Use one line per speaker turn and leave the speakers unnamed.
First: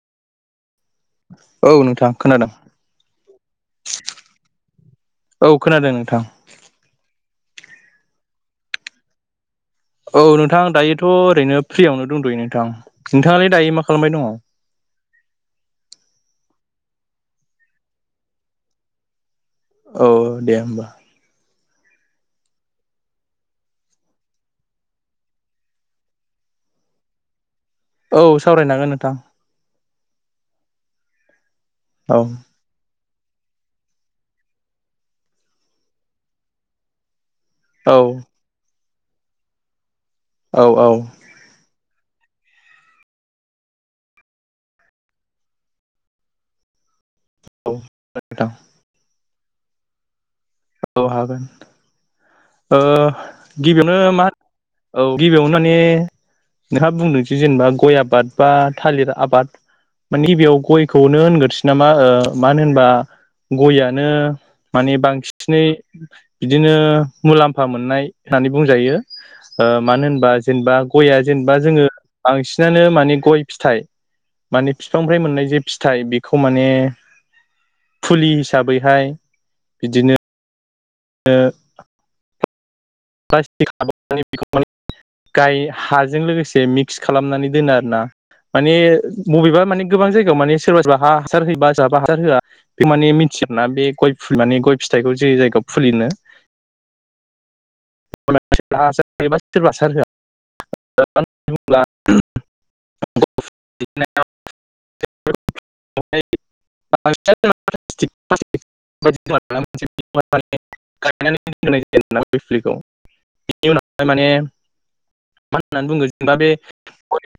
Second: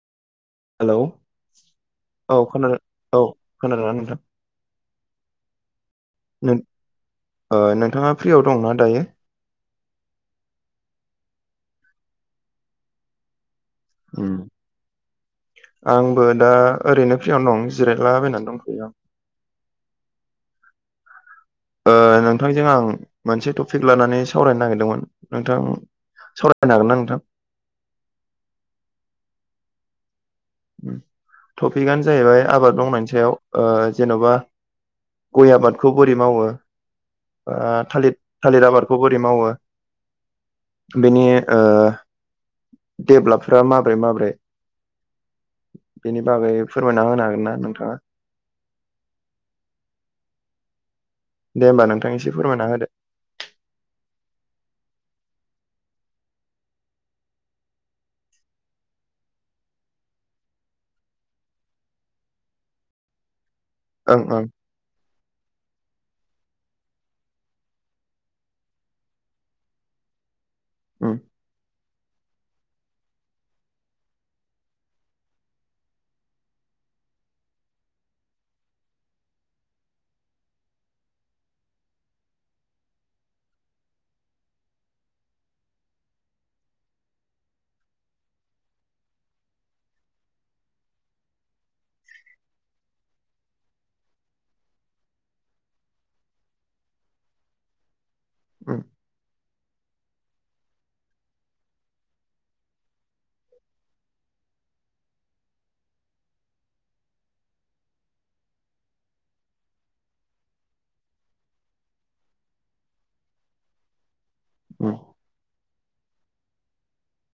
Hello
औ नोंथां
औ
खोनादों
औ खोनादोंना नोंथां
औ खोनादों नोंथां
नोंथाङा फ्रियाव दंनाा दायो
औ नोंथां दायोथ' ओरैनो फ्रियावनो दंद'यो नोंथां नोंथाङालाय दायो मा खालामबाय दङ
आंबो दा ओरैनो फ्रियावनो दं जिरायलाबायनानै दंफैयो आं
औ दे होमबा
ओ नोंथांजों आं मोनसे टपिक लानानै सावरायनो नागिरदोंमोन नोंथां सावरायनो हागोन ना नोंथां?
औ सावरायनांगोन नोंथां
टपिकआनो
औ
जाहैबाय आबाद मावनायनि सायाव जेन'बा गय आबादखौ बोरै मावो
औ
थालिर थालिर आबादखौ बोरै मावो
औ औ
बेनि देभेलपफोरा माबोरै माबोरै बेनि बागै फोरमायना होनो हागोन ना नोंथाङा
औथां औ हागोन
दे होमबा नोंथां एसे फोरमायना होदो
गिबियावनो मा औ गिबियावनो माने नोंहा बुंदोंस जेनेबा गय आबाद बा थालिर आबाद माने गिबियाव गयखौनो होनग्रोसै नामा मानो होनबा गआ ानो
ओं ओं
माने बांसिनै बिदिनो मुलाम्फा मोननाय होननानै बुंजायो मानो होनबा जेनेबा
उम
गया जेनेबा जोङो बांसिनानो माने गय फिथाइ माने बिफांनि मोननाय जे फिथाइ बेखौ माने फुलि हिसाबैहाय बिदिनो द [unintelligible] गाय हाजों लोगोसे मिक्स खालामनानै दोनो आरो ना माने बबेबा माने गोबां जायगायाव माने सोरबा सोरबा हा हासार होयोबा सोरहाबा हासार होआ बे माने मिथियोना बे गय माने गय फिथाइखौ जे जायगायाव फुलिनो
उम
एबा सोरबाास होआ दि [unintelligible] [unintelligible] फफलिखौ बिनि उनावहाय माने
औ
मा होननानै बुङो जेनेबा बे